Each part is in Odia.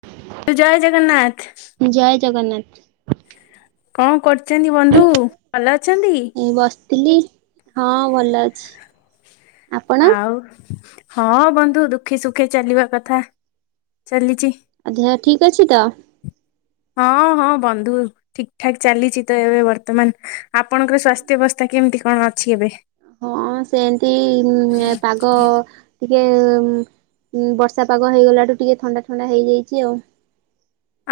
[inaudible] ଜୟ ଜଗନ୍ନାଥ। ଜୟ ଜଗନ୍ନାଥ। କଣ କର ଚନ୍ତି ବନ୍ଧୁ ଭଲ ଅଛନ୍ତି? ଏଇ ବସିଥିଲି ହଁ ଭଲ ଅଛି। ଆପଣ ଆଉ ହଁ ବନ୍ଧୁ ଦୁଃଖେ ସୁଖେ ଚାଲିବା କଥା ଚାଲିଚି। ଆଧିଆ ଠିକ ଅଛି ତ? ହଁ, ହଁ ବନ୍ଧୁ। ଠିକ ଠାକ ଚାଲିଛି ତ ଏବେ ବର୍ତ୍ତମାନ। ଆପଣଙ୍କର ସ୍ୱାସ୍ଥ୍ୟ ଅବସ୍ଥା କେମିତି କଣ ଅଛି ଏବେ? ହଁ ସେମତି ଉଁ, ଏ ପାଗ ଗ ଟିକଏ ଉଁ, ଉଁ, ବର୍ଷା ପାଗ ହେଇଗଲାଠୁ ଟିକେ ଥଣ୍ଡା ଥଣ୍ଡା ହେଇଯାଇଚି ଆଉ।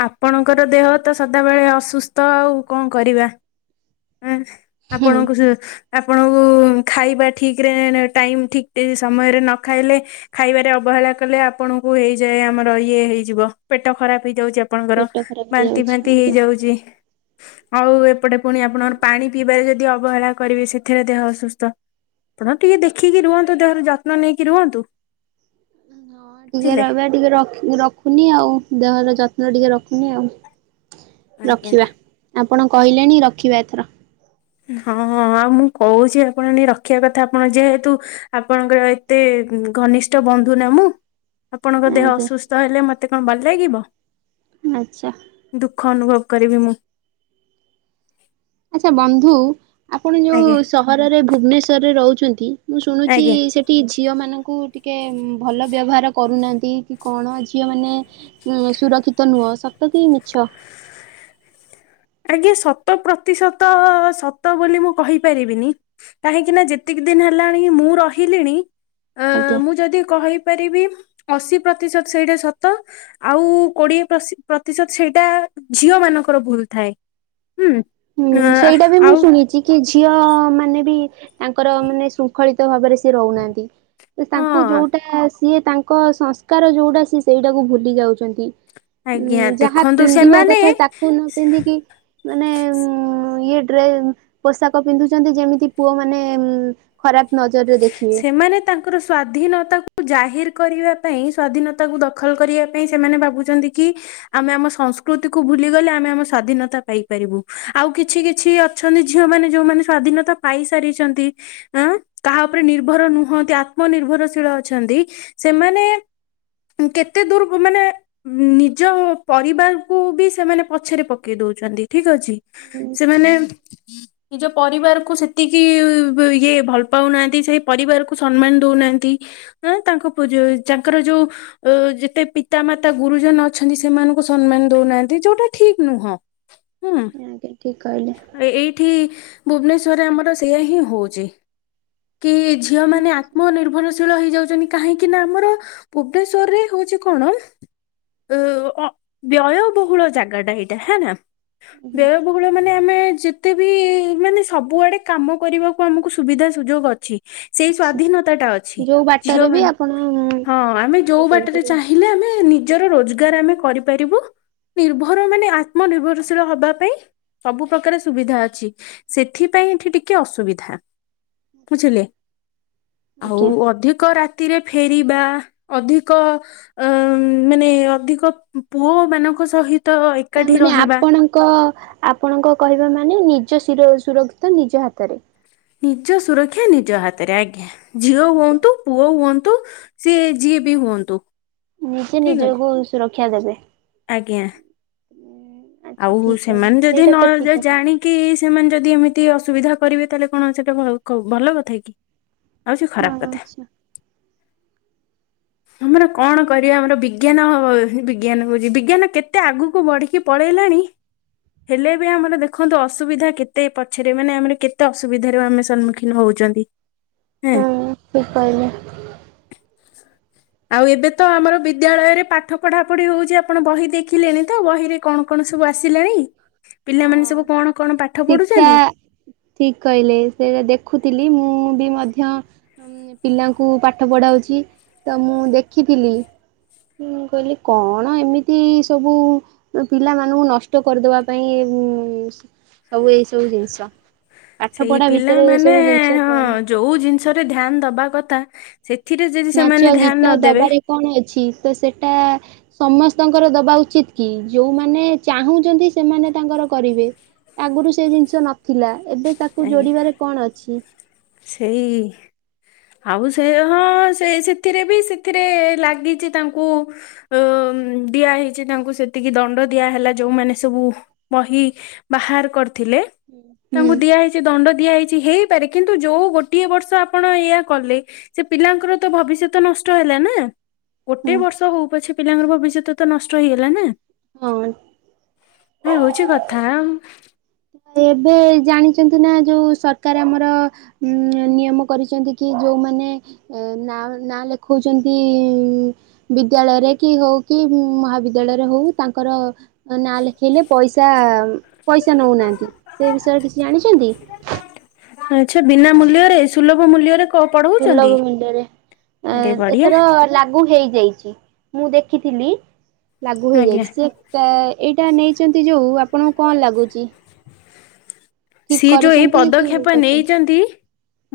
ଆପଣଙ୍କର ଦେହ ତ ସଦାବେଳେ ଅସୁସ୍ଥ ଆଉ କଣ କରିବା। ଏଁ, ହୁଁ ଆପଣଙ୍କୁ ସିଏ ଆପଣଙ୍କୁ ଖାଇବା ଠିକରେ ନେ ଟାଇମ୍ ଠିକ୍ ସମୟରେ ନ ଖାଇଲେ ଖାଇବାରେ ଅବହେଳା କଲେ ଆପଣଙ୍କୁ ହେଇଯାଏ ଆମର ଇଏ ହେଇଯିବ ପେଟ ଖରାପ ହେଇଯାଉଛି। ଆ ଆପଣଙ୍କର ପେଟ ଖରାପ ବାନ୍ତି ହେଇଯାଉଛି ଫାନ୍ତି ଆଜ୍ଞା। ହେଇଯାଉଚି। ଆଉ ଏପଟେ ପୁଣି ଆ ଆପଣଙ୍କର ପାଣି ପିଇବାରେ ଯଦି ଅବହେଳା କରିବେ ସେଥିରେ ଦେହ ଅସୁସ୍ଥ। ଆପଣ ଟିକେ ଦେଖିକି ରୁହନ୍ତୁ ଦେହର ଯତ୍ନ ନେଇକି ରୁହନ୍ତୁ। ହଁ ଟିକେ ବୁଝିଲେ। ରହିବା। ଟିକେ ରଖ ରଖୁନି ଆଉ ଦେହର ଯତ୍ନ ଟିକେ ରଖୁନି ଆଉ। ଆଜ୍ଞା ରଖିବା ଆପଣ କହିଲେଣି ରଖିବା ଏଥର। ହଁ ଆଉ ମୁଁ କହୁଛି ଆପଣ ନେ ରଖିବା କଥା ଆପଣ ଯେହେତୁ ଆପଣଙ୍କର ଏତେ ଘନିଷ୍ଠ ବନ୍ଧୁ ନା ମୁଁ। ଆପଣଙ୍କ ଦେହ ଆଜ୍ଞା ଅସୁସ୍ଥ ହେଲେ, ମୋତେ କଣ ଭଲ ଲାଗିବ? ଆଚ୍ଛା। ଦୁଃଖ ଅନୁଭବ କରିବି ମୁଁ। ଆଚ୍ଛା ବନ୍ଧୁ, ଆପଣ ଯୋଉ ଆଜ୍ଞା ସହରରେ ଭୁବନେଶ୍ଵରରେ ରହୁଛନ୍ତି। ମୁଁ ଶୁଣୁଛି ଆଜ୍ଞା ସେ ଟି ଝିଅମାନଙ୍କୁ ଟିକେ ଉଁ, ଭଲ ବ୍ୟବହାର କରୁନାହାନ୍ତି। କି କଣ ଝିଅମାନେ ଉଁ, ସୁରକ୍ଷିତ ନୁହଁ, ସତ କି ମିଛ? ଆଜ୍ଞା ଶତ ପ୍ରତିଶତ ସତ ବୋଲି ମୁଁ କହିପାରିବିନି। କାହିଁକି ନା ଯେତିକି ଦିନ ହେଲାଣି ମୁଁ ରହିଲିଣି ଅ, ଆଜ୍ଞା। ମୁଁ ଯଦି କହିପାରିବି ଅଶୀ ପ୍ରତିଶତ ସେଇଟା ସତ। ଆଉ କୋଡିଏ ପ୍ରଶି ପ୍ରତିଶତ ସେଇଟା ଝିଅ ମାନଙ୍କର ଭୁଲ ଥାଏ। ହୁଁ ହୁଁ ସେଇଟା ବି ମୁଁ ଆଉ ଶୁଣିଛି କି ଝିଅ ମାନେ ବି ତାଙ୍କର ମାନେ ଶୁ ଖଳିତ ଭାବରେ ସିଏ ରହୁନାହାନ୍ତି ତାଙ୍କୁ ହଁ ଯୋଉଟା ସିଏ ତା ଙ୍କ ସଂସ୍କାର ଯୋଉଟା ସେ ସେଇଟାକୁ ଭୁଲି ଯାଉଛନ୍ତି। ଆଜ୍ଞା ଉ ଯାହା ଦେଖନ୍ତୁ ପିନ୍ଧିବା ସେମାନେ କଥା ତାକୁ ନ ପିନ୍ଧିକି ମାନେ ଉଁ ଇଏ ଡ୍ରେ ପୋଷାକ ପିନ୍ଧୁଚନ୍ତିଇ ଯେମିତି ପୁଅ ମାନେ ଖରାପ ନଜରରେ ଦେଖି ମାନେ ତାଙ୍କର ସ୍ଵାଧୀନତାକୁ ଜାହିର କରିବା ପାଇଁ, ସ୍ଵାଧୀନତାକୁ ଦଖଲ କରିବା ପାଇଁ ସେମାନେ ଭାବୁ ଚନ୍ତୁଇ କି ଆମେ ଆମ ସଂସ୍କୃତିକୁୁ ଭୁଲିଗଲେ। ଆମେ ଆମେ ସ୍ଵାଧୀନତା ପାଇ। ପାରିବୁ ଆଉ କିଛି, କିଛି ଅଛନ୍ତି ଝିଅ ମାନେ ଯୋଉମାନେ ସ୍ଵାଧୀନତା ପାଇସାରିଛନ୍ତି। ଆଁ କାହା। ଉପରେ ନିର୍ଭର ନୁହନ୍ତି। ଆତ୍ମ ନିିର୍ଭରଶୀଳ ଅଛନ୍ତି। ସେମାନେ କେତେ ଦୂରକୁ? ମାନେ ନିଜ ପରିବାରକୁୁ ବି ସେମାନେ ପଛରେ ପକେଇ ଦଉଛନ୍ତି। ଠିକ ଅଛି। ସେମାନେ। ନିଜ ପରିବାର କୁ ସେତିକି ଇଏ ଭଲ ପାଉନାହାନ୍ତି। ତିସେଇ ପରିବାରକୁ ସମ୍ମାନ ଦଉନାହାନ୍ତି। ଆ ତାଙ୍କ ପୁଅ ଯୋଉ ତାଙ୍କର ଯୋଉ। ଅ ଯେତେ ପିତାମାତା ଗୁରୁଜନ ଅଛନ୍ତି, ସେମାନଙ୍କୁ ସମ୍ମାନ ଦଉନାହାନ୍ତି। ଯୋଉଟା ଠିକ ନୁହଁ। [inaudible] ଆଜ୍ଞା। ଠିକ କହିଲେ। ଏଇଠି, ଭୁବନେଶ୍ଵରରେ ଆମର, ସେଇୟା ହିଁ ହଉଛି। କି, ଝିଅ ମାନେ ଆତ୍ମନିର୍ଭରଶୀଳ ହେଇଯାଉଛନ୍ତି। କାହିଁକିନା ଆମର। ଭୁବନେଶ୍ଵର ରେ ହଉଛି କଣ ଅ ବ୍ୟୟବହୁଳ ଜାଗା ଟା ଏଇଟା ହେନା। ଆଜ୍ଞା ବ୍ୟୟ। ସବୁବେଳେ ମାନେ ଆମେ ଯେତେ ବି ମାନେ ସବୁଆଡେ କାମ କରିବାକୁ ଆମକୁ ସୁବିଧା ସୁଯୋଗ ଅଛି। ସେଇ ଅଛି ସ୍ଵାଧୀନତା ଟା ଅଛି। ଯୋଉ ଝିଅ ବାଟରେ ବି ମାନେ। ଆପଣ ହଁ, ଆମେ ଇଏ ଯୋଉ ବାଟରେ କରିପାରିବେ। ଚାହିଁ। ହେଲେ ଆମେ ନିଜର ରୋଜଗାର ଆମେ କରିପାରିବୁ। ନିର୍ଭର ମାନେ ଆତ୍ମନିର୍ଭରଶୀଳ ହବା ପାଇଁ। ସବୁ ପ୍ରକାର ସୁବିଧା ଅଛି। ସେଥିପାଇଁ, ଏଠି ଟିକେ ଅସୁବିଧା। ଆଛା ବୁଝିଲେ? ଆଉ ଆଜ୍ଞା ଅଧିକ ରାତିରେ ଫେରିବା। ଅଧିକ ଅ ମାନେ ଅଧିକ ପୁଅ ମାନଙ୍କ ସହିତ। ଏକାଠି ତାମାନେ ରହିବା ଆପଣ। ଙ୍କ ଆପଣଙ୍କ କହିବା ମାନେ, ନିଜ ସୁର ସୁରକ୍ଷିତ ନିଜ ହାତରେ। ନିଜ ସୁରକ୍ଷା ନିଜ ହାତରେ। ଆଜ୍ଞା। ଝିଅ ହୁଅନ୍ତୁ, ପୁଅ ହୁଅନ୍ତୁ। ସିଏ ଯିଏ ବି ହୁଅନ୍ତୁ। ନିଜେ ଠିକ ଅଛି ନିଜକୁ ସୁରକ୍ଷା ଦେବେ। ଆଜ୍ଞା। ଆଚ୍ଛା ଆଉ ଠିକ କହିଲେ ସେମାନେ ଯଦି ସେଇଟା ନ ତ ଠିକ ଯେ କଥା ଜାଣି। କି ସେମାନେ ଯଦି ଏମିତି ଅସୁବିଧା କରିବେ, ତାହେଲେ କଣ, ସେଇଟା ଭଲ କଥା କି? ଆଉ ସେ ଖରାପ କଥା। ଆଚ୍ଛା। ଆମର କଣ କରିବା? ଆମର ବିଜ୍ଞାନ, ବିଜ୍ଞାନ କହୁଛି। ବିଜ୍ଞାନ କେତେ ଆଗକୁ ବଢିକି। ପଳେଇଲାଣି? ହେଲେ ବି ଆମର ଦେଖନ୍ତୁ ଅସୁବିଧା କେତେ ପଛରେ ମାନେ ଆମର କେତେ ଅସୁବିଧାରେ ଆମେ ସମ୍ମୁଖୀନ ହଉଛନ୍ତି ହୁଁ ଉପାୟ ନେ ଆଉ ଏବେ ତ ଆମର ବିଦ୍ୟାଳୟରେ ପାଠ ପଢା ପଢି ହଉଛି ଆପଣ ବହି ଦେଖିଲେଣି ତ ବହିରେ କଣ କଣ ସବୁ ଆସିଲାଣି ପିଲାମାନେ ହଁ। ସବୁ କଣ କଣ ପାଠ ପଢୁଛନ୍ତି। ଠିକ୍ କହିଲେ। ସେଇଟା ଦେଖୁଥିଲି। ମୁଁ, ବି ମଧ୍ୟ। ପିଲାଙ୍କୁ ପାଠ ପଢ଼ାଉଛି। ତ, ମୁଁ ଦେଖିଥିଲି। ହୁଁ କହିଲି କଣ ଏମିତି ସବୁ ପିଲାମାନଙ୍କୁ ନଷ୍ଟ କରିଦବା। ପାଇଁ। ଉ ସବୁ ଏଇ ସବୁ ଜିନିଷ। ପାଠ ସେଇ ପଢା ଭିତରେ ଏଇ ପିଲାମାନେ ସବୁ ଜିନିଷ ହଁ ଥାଏ। ଯୋଉ ଜିନିଷ ରେ ଧ୍ୟାନ ଦବା କଥା, ସେଥିରେ ଯଦି ସେମାନେ ନାଚ ଧ୍ୟାନ ଗୀତ ନ ଦେବେ ଦବାରେ କଣ ଅଛି? ତ ସେଟା ସମସ୍ତଙ୍କର ଦବା ଉଚିତ କି, ଯୋଉମାନେ ଚାହୁଁଚନ୍ତି ସେମାନେ ତାଙ୍କର କରିବେ। ଆଗରୁ ସେ ଜିନିଷ ନଥିଲା। ଏବେ, ତାକୁ ଆଜ୍ଞା ଯୋଡିବାରେ କଣ ଅଛି? ସେଇ ଆଉ ସେ ହଁ ସେ ସେଥିରେ ବି ସେଥିରେ ଲାଗିଛି ତାଙ୍କୁ ଅ ଦିଆ ହେଇଚି ତାଙ୍କୁ ସେତିକି ଦଣ୍ଡ ଦିଆହେଲା ଯୋଉମାନେ ସବୁ ବହି ବାହାର କରିଥିଲେ ହୁଁ ତାଙ୍କୁ ଦିଆହଇଚି ଦଣ୍ଡ ଦିଆ ହେଇଚି ହେଇପାରେ କିନ୍ତୁ ଯୋଉ ଗୋଟିଏ ବର୍ଷ ଆପଣ ଏଇଆ କଲେ ସେ ପିଲାଙ୍କର ତ ଭବିଷ୍ୟତ ନଷ୍ଟ ହେଲା ନା, ହୁଁ। ଗୋଟେ ବର୍ଷ ହଉ ପଛେ ପିଲାଙ୍କର ଭବିଷ୍ୟତ ତ ନଷ୍ଟ ହେଇଗଲା ନା। ହଁ। ଏହା ହଉଚି କଥା ଆଁ। ଏବେ ଜାଣିଛନ୍ତି ନା ଯୋଉ ସରକାର ଆମର ଉଁ ନିୟମ କରିଛନ୍ତି କି ଯୋଉମାନେ ଏ ନା ନାଁ ଲେଖଉଛନ୍ତି ବିଦ୍ୟାଳୟରେ କି ହଉ କି ମହାବିଦ୍ୟାଳୟରେ ହଉ ତାଙ୍କର ନା ଲେଖଇଲେ ପଇସା ପଇସା ନଉନାହାଁନ୍ତି। ସେ ବିଷୟରେ କିଛି ଜାଣିଛନ୍ତି? ଆଛା ବିନା ମୂଲ୍ୟରେ ସୁଲଭ ମୂଲ୍ୟରେ କ ସୁଲଭ ପଢଉଛନ୍ତି ମୂଲ୍ୟରେ‌ ଆରେ ଏଁ ବଢିଆ ଏଥର ଲାଗୁ ହେଇଯାଇଛି। ମୁଁ ଦେଖିଥିଲି ଲାଗୁ ଆଜ୍ଞା ହେଇଯାଇଛି ସେ ଟା ଏଇଟା ନେଇଛନ୍ତି ଯୋଉ ଆପଣଙ୍କୁ କଣ ଲାଗୁଛି? ଠିକ ସିଏ ଯୋଉ ଏଇ କରିଛନ୍ତି କି ଭୁଲ ପଦକ୍ଷେପ କରିଛନ୍ତି? ନେଇଚନ୍ତି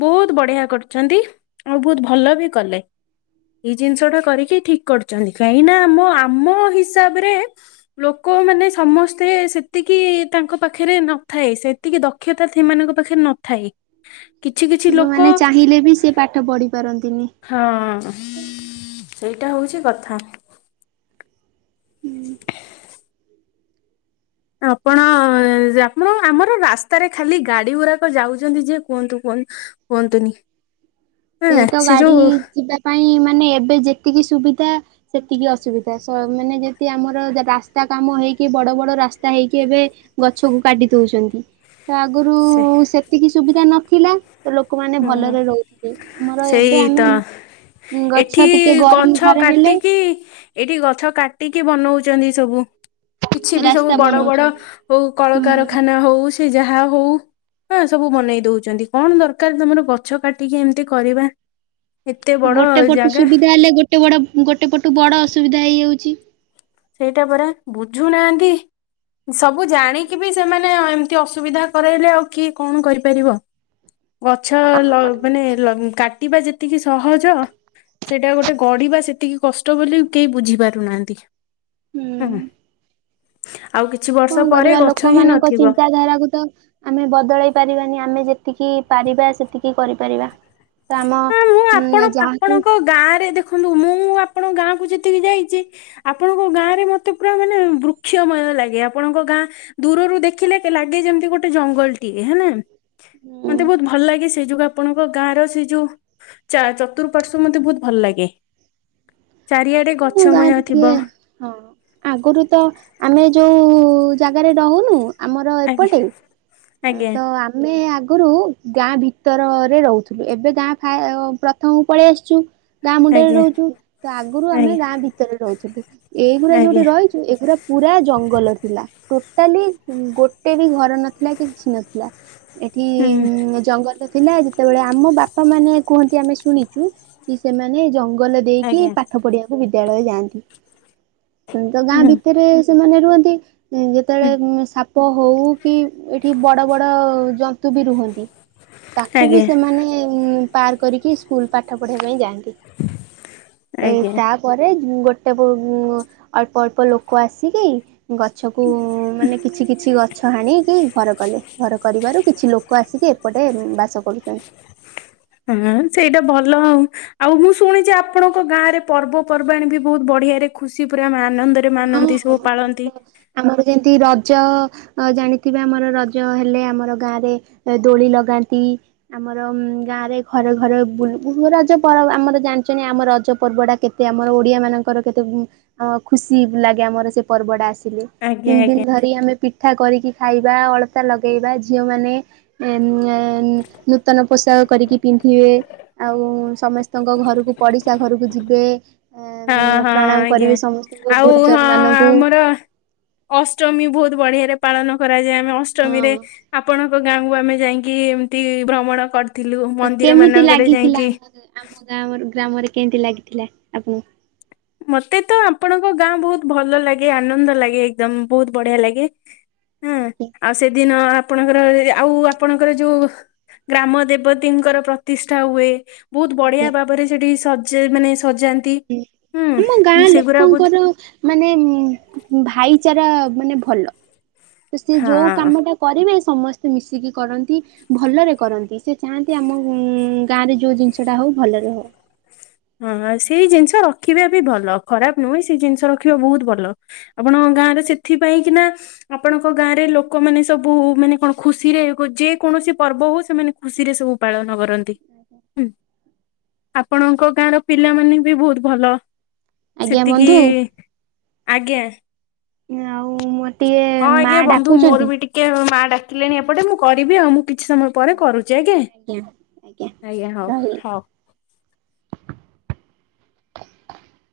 ବହୁତ ବଢିଆ କରୁଛନ୍ତି, ଆଉ ବହୁତ ଭଲ ବି କଲେ। ଏଇ ଜିନିଷ ଟା ଆଜ୍ଞା। କରିକି ଠିକ କରିଛନ୍ତି କାହିଁକିନା ଆମ ଆମ ହିସାବରେ ଲୋକମାନେ ସମସ୍ତେ ସେତିକି ତାଙ୍କ ପାଖରେ ନଥାଏ ସେ ତିକି ଦକ୍ଷତା ସେମାନଙ୍କ ପାଖରେ ନଥାଏ। କିଛି କିଛି ଲୋକ ଯୋଉଁମାନେ ଚାହିଁଲେ ବି ସେ ପାଠ ପଢି ପାରନ୍ତିନି। ହଁ ସେଇଟା ହଉଚି କଥା। ଆପଣ ଆପଣ ଆମର ରାସ୍ତାରେ ଖାଲି ଗାଡି ଗୁରାକ ଯାଉଛନ୍ତି ଯେ କୁହନ୍ତୁ କୁହ କୁହନ୍ତୁନି। ସେଇ ହଁ ତ ସେ ଗାଡି ଯୋଉ ଯିବା ପାଇଁ ମାନେ ଏବେ ଯେତିକି ସୁବିଧା ସେତିକି ଅସୁବିଧା ସ ମାନେ ଯେନ୍ତି ଆମର ରାସ୍ତା କାମ ହେଇକି ବଡ଼ ବଡ଼ ରାସ୍ତା ହେଇକି ଏବେ ଗଛକୁ କାଟି ଦଉଛନ୍ତି। ତ ଆଗୁରୁ ସେ ସେତିକି ସୁବିଧା ନଥିଲା ତ ଲୋକମାନେ ହୁଁ ଭଲରେ ରହୁଥିଲେ। ଆମର ଏବେ ସେଇ ତ ଆମେ ଗଛ ଟିକେ ଗରମ ଘରେ ହେଲେ କି ଏଇଠି ଗଛ କାଟିକି ବନଉଛନ୍ତି ସବୁ, କିଛି ବି ସବୁ ରାସ୍ତା ବଡ ବଡ ବନଉଛନ୍ତି। ହଉ ହୁଁ। କଳକାରଖାନା ହଉ ସେ ଯାହା ହଉ ହ ସବୁ ବନେଇ ଦଉଛନ୍ତି କଣ ଦର କାର ତମର ଗଛ କାଟିକି ଏମିତି କରିବା। ଏତେ ଆଉ ବଡ ଗୋଟେ ପଟୁ ଜାଗା ସୁବିଧା ହେଲେ ଗୋଟେ ବଡ ଗୋଟେ ପଟୁ ବଡ ଅସୁବିଧା ହେଇଯାଉଚି। ସେଇଟା ପରା ବୁଝୁନାହାନ୍ତି, ସବୁ ଜାଣିକି ବି ସେମାନେ [unintelligible] ଏମିତି ଅସୁବିଧା କରାଇଲେ ଆଉ କି କଣ କରିପାରିବ ଗଛ ଲ ମାନେ ଲ କାଟିବା ଯେତିକି ସହଜ। ସେଇଟା ଗୋଟେ ଗଢିବା ସେତିକି କଷ୍ଟ ବୋଲି କେହି ବୁଝିପାରୁନାହାଁନ୍ତି। ହୁଁ ଆଉ କିଛି ବ କଁ କରିବା ଲୋକମାନଙ୍କ ଚିନ୍ତାଧାରାକୁ ତ ଆମେ ବଦଳେଇ ପାରିବାନି, ଆମେ ଯେତିକି ପାରିବା ସେତିକି କରିପାରିବା। ତ ଆମ ହଁ ମୁଁ ଆପଣ ଉଁ ଯାହାକୁ ଆପଣଙ୍କ ଗାଁ ରେ ଦେଖ ଦେଖନ୍ତୁ ମୁଁ ଆପଣଙ୍କ ଗାଁକୁୁ ଯେତିକି ଯାଇଛି ଆପଣଙ୍କ ଗାଁ ରେ ମତେ ପୁରା ମାନେ ବୃକ୍ଷମୟ ଲାଗେ, ଆପଣଙ୍କ ଗାଁ ଧୁରରୁ ଦେଖିଲେ ଲାଗେ ଯେମିତି ଗୋଟେ ଜଙ୍ଗଲଟିଏ ହେଲା। ଉଁ ମତେ ବହୁତ ଭଲ ଲାଗେ ସେଇ ଯୁ ଆପଣଙ୍କ ଗାଁ ର ଯୋଉ ଚା ଚତୁପାର୍ଶ୍ଵ ମତେ ବହୁତ ଭଲ ଲାଗେ ଚାରିଆଡେ ମୁଁ ଗଛମୟ ଗାଁରେ ଥିବ ଟିକେ ହଁ। ଆଗରୁ ତ ଆମେ ଯୋଉ ଜାଗାରେ ରହୁନୁ ଆମର ଆଜ୍ଞା ଏପଟେ ଆଜ୍ଞା ତ ଆ ଆମେ ଆଗରୁ ଗାଁ ଭିତରରେ ରହୁଥିଲୁ ଏବେ ଗାଁ ଫା ପ୍ରଥମକୁ ପଳେଇ ଆସିଛୁ। ଗାଁ ମୁଣ୍ଡରେ ଆଜ୍ଞା ରହୁଛୁ ତ ଆଗରୁ ଆମେ ଆଜ୍ଞା ଗାଁ ଭିତରେ ରହୁଥିଲୁ। ଏଇଗୁଡା ଯୋଉଠି ଆଜ୍ଞା ରହିଛୁ ଏଗୁରା ପୁରା ଜଙ୍ଗଲ ଥିଲା। ଟୋଟାଲି ଗୋଟେ ବି ଘର ନଥିଲା କି କିଛି ନଥିଲା। ଏଠି ହୁଁ ଜଙ୍ଗଲରେ ଥିଲା ଯେତେବେଳେ ଆମ ବାପା ମାନେ କୁହନ୍ତି ଆମେ ଶୁଣିଛୁ କି ସେମାନେ ଜ ଗଲ ଦେଇକି ଆଜ୍ଞା ପାଠ ପଢିବାକୁ ବିଦ୍ୟାଳୟ ଯାଆନ୍ତି। ତ ଗାଁ ହୁଁ ଭିତରେ ସେମାନେ ରୁହନ୍ତି। ଉଁ ଯେତେବେଳେ ହୁଁ ଉଁ ସାପ ହଉ କି ଏଠି ବଡ ବଡ ଜନ୍ତୁ ବି ରୁହନ୍ତି। ତାକୁ ବି ଆଜ୍ଞା ସେମାନେ ଉଁ ପାର କରିକି ସ୍କୁଲ ପାଠ ପଢିବା ପାଇଁ ଯାଆନ୍ତି। ଏ ଆଜ୍ଞା ତାପରେ ଗୋଟେ ଉଁ ଅଳ୍ପ ଅଳ୍ପ ଲୋକ ଆସିକି ଗଛ କୁ ମାନେ କିଛି କିଛି ଗଛ ହାଣି କି ଘର କଲେ ଘର କରିବାରୁ କିଛି ଲୋକ ଆସିକି ଏପଟେ ବାସ କରୁଛନ୍ତି। ହଁ ସେଇଟା ଭଲ ଆଉ। ଆଉ ମୁଁ ଶୁଣିଛି ଆପଣଙ୍କ ଗାଁ ରେ ପର୍ବପର୍ବାଣି ବି ବହୁତ ବଢିଆ ରେ ଖୁସି ପୁରା ଆମେ ଆନନ୍ଦ। ରେ ହଁ ମାନନ୍ତି ସବୁ ପାଳନ୍ତି। ଆମର ଆମର ଯେମିତି ରଜ ଅ ଜାଣିଥିବେ ଆମର ରଜ ହେଲେ ଆମର ଗାଁ ରେ ଏ ଦୋଳି ଲଗାନ୍ତି। ଆମର ଉଁ ଗାଁ ରେ ଘରେ ଘରେ ବୁଲ ରଜ ପର୍ବ ଆମର ଜାଣିଛନି ଆମ ରଜ ପର୍ବ ଟା କେତେ କେତେ ଆମର ଓଡିଆ ମାନଙ୍କର କେତେ ଉଁ ଆଁ ଖୁସି ଲାଗେ ଆମର ସେ ପର୍ବଟା ଆସିଲେ ଆଜ୍ଞା ତିନି ଆଜ୍ଞା ଦିନ ଧରି ଆମେ ପିଠା କରିକି ଖାଇବା, ଅଳତା ଲଗେଇବା ଝିଅ ମାନେ ଏ ଉଁ ମ ଏନ୍ ନୂତନ ପୋଷାକ କରିକି ପିନ୍ଧିବେ। ଆଉ ସମସ୍ତଙ୍କ ଘରକୁ ପଡିଶା ଘରକୁ ଯିବେ। ହଁ ଆ ହଁ ପ୍ରଣାମ କରିବି ସମସ୍ତଙ୍କୁ ଗୁରୁଜନ ମାନଙ୍କୁ। ତ ଅଷ୍ଟମୀ ବହୁତ ବଢିଆରେ ପାଳନ କରାଯାଏ। ଆମେ ହଁ। ଅଷ୍ଟମୀରେ ଆପଣଙ୍କ ଗାଁକୁ ଆମେ ଯାଇକି ଏମତି ଭ୍ରମଣ କରିଥିଲୁ ତ ମନ୍ଦିର କେମିତି ମାନଙ୍କରେ ଲାଗିଥିଲା ଯାଇକି। ଆମ ଆମ ଗାଁ ଗ୍ରାମରେ କେମତି ଲାଗିଥିଲା ଆପଣଙ୍କୁ? ମତେ ତ ଆପଣଙ୍କ ଗାଁ ବହୁତ ଭଲ ଲାଗେ ଆନନ୍ଦ ଲାଗେ। ଏକଦମ ବହୁତ ବଢିଆ ଲାଗେ, ହଁ ଆଉ ସେଦିନ ଆପଣଙ୍କର ଆଉ ଆପଣଙ୍କର ଯୋଉ ଗ୍ରାମ ଦେବତୀଙ୍କର ପ୍ରତିଷ୍ଠା ହୁଏ। ବହୁତ ବଢ଼ିଆ ଆଜ୍ଞା ଭାବରେ ସେଇଠି ସଜ ମାନେ ସଜାନ୍ତି। ହଁ ଆମ ଗାଁ ହୁଁ ସେଗୁରା ବହୁତ ଲୋକଙ୍କର ମାନେ ଭାଇଚାରା ମାନେ ଭଲ। ତ ସିଏ ଯୋଉ ହଁ। କାମଟା କରିବେ ସମସ୍ତେ ମିଶିକି କରନ୍ତି। ଭଲରେ କରନ୍ତି ସେ ଚାହାନ୍ତି ଉଁ ଆମ ଗାଁ ରେ ଯୋଉ ଜିନିଷ ଟା ହଉ ଭଲରେ ହଉ। ହଁ ହଁ ସେଇ ଜିନିଷ ରଖିବା ବି ଭଲ ଖରାପ ନୁହେଁ ସେଇ ଜିନିଷ ରଖିବା ବହୁତ ଭଲ। ଆପଣଙ୍କ ଗାଁ ରେ ସେଥିପାଇଁ କି ନା ଆପଣଙ୍କ ଗାଁରେ ଲୋକମାନେ ସବୁ ମାନେ କଣ ଖୁସିରେ ଯେ କୌଣସି ପର୍ବ ହଉ ସେମାନେ ଖୁସିରେ ସବୁ ପାଳନ କରନ୍ତି। [inaudible] ଆପଣଙ୍କ ଗାଁର, ପିଲା ମାନେ ବି ବହୁତ ଭଲ। ଆଜ୍ଞା ସେତିକି ବନ୍ଧୁ ଆଜ୍ଞା! ଆଉ, ମୋର ଟିଏ ମା ଡାକୁଚନ୍ତି। କେ ମା ଡାକିଲେଣି ଏପଟେ। ମୁଁ କରିବି ଆଉ, ମୁଁ କିଛି ସମୟ ପରେ କରୁଛି ଆଜ୍ଞା। ଆଜ୍ଞା, ହଉ ରହିଲି। ହଉ।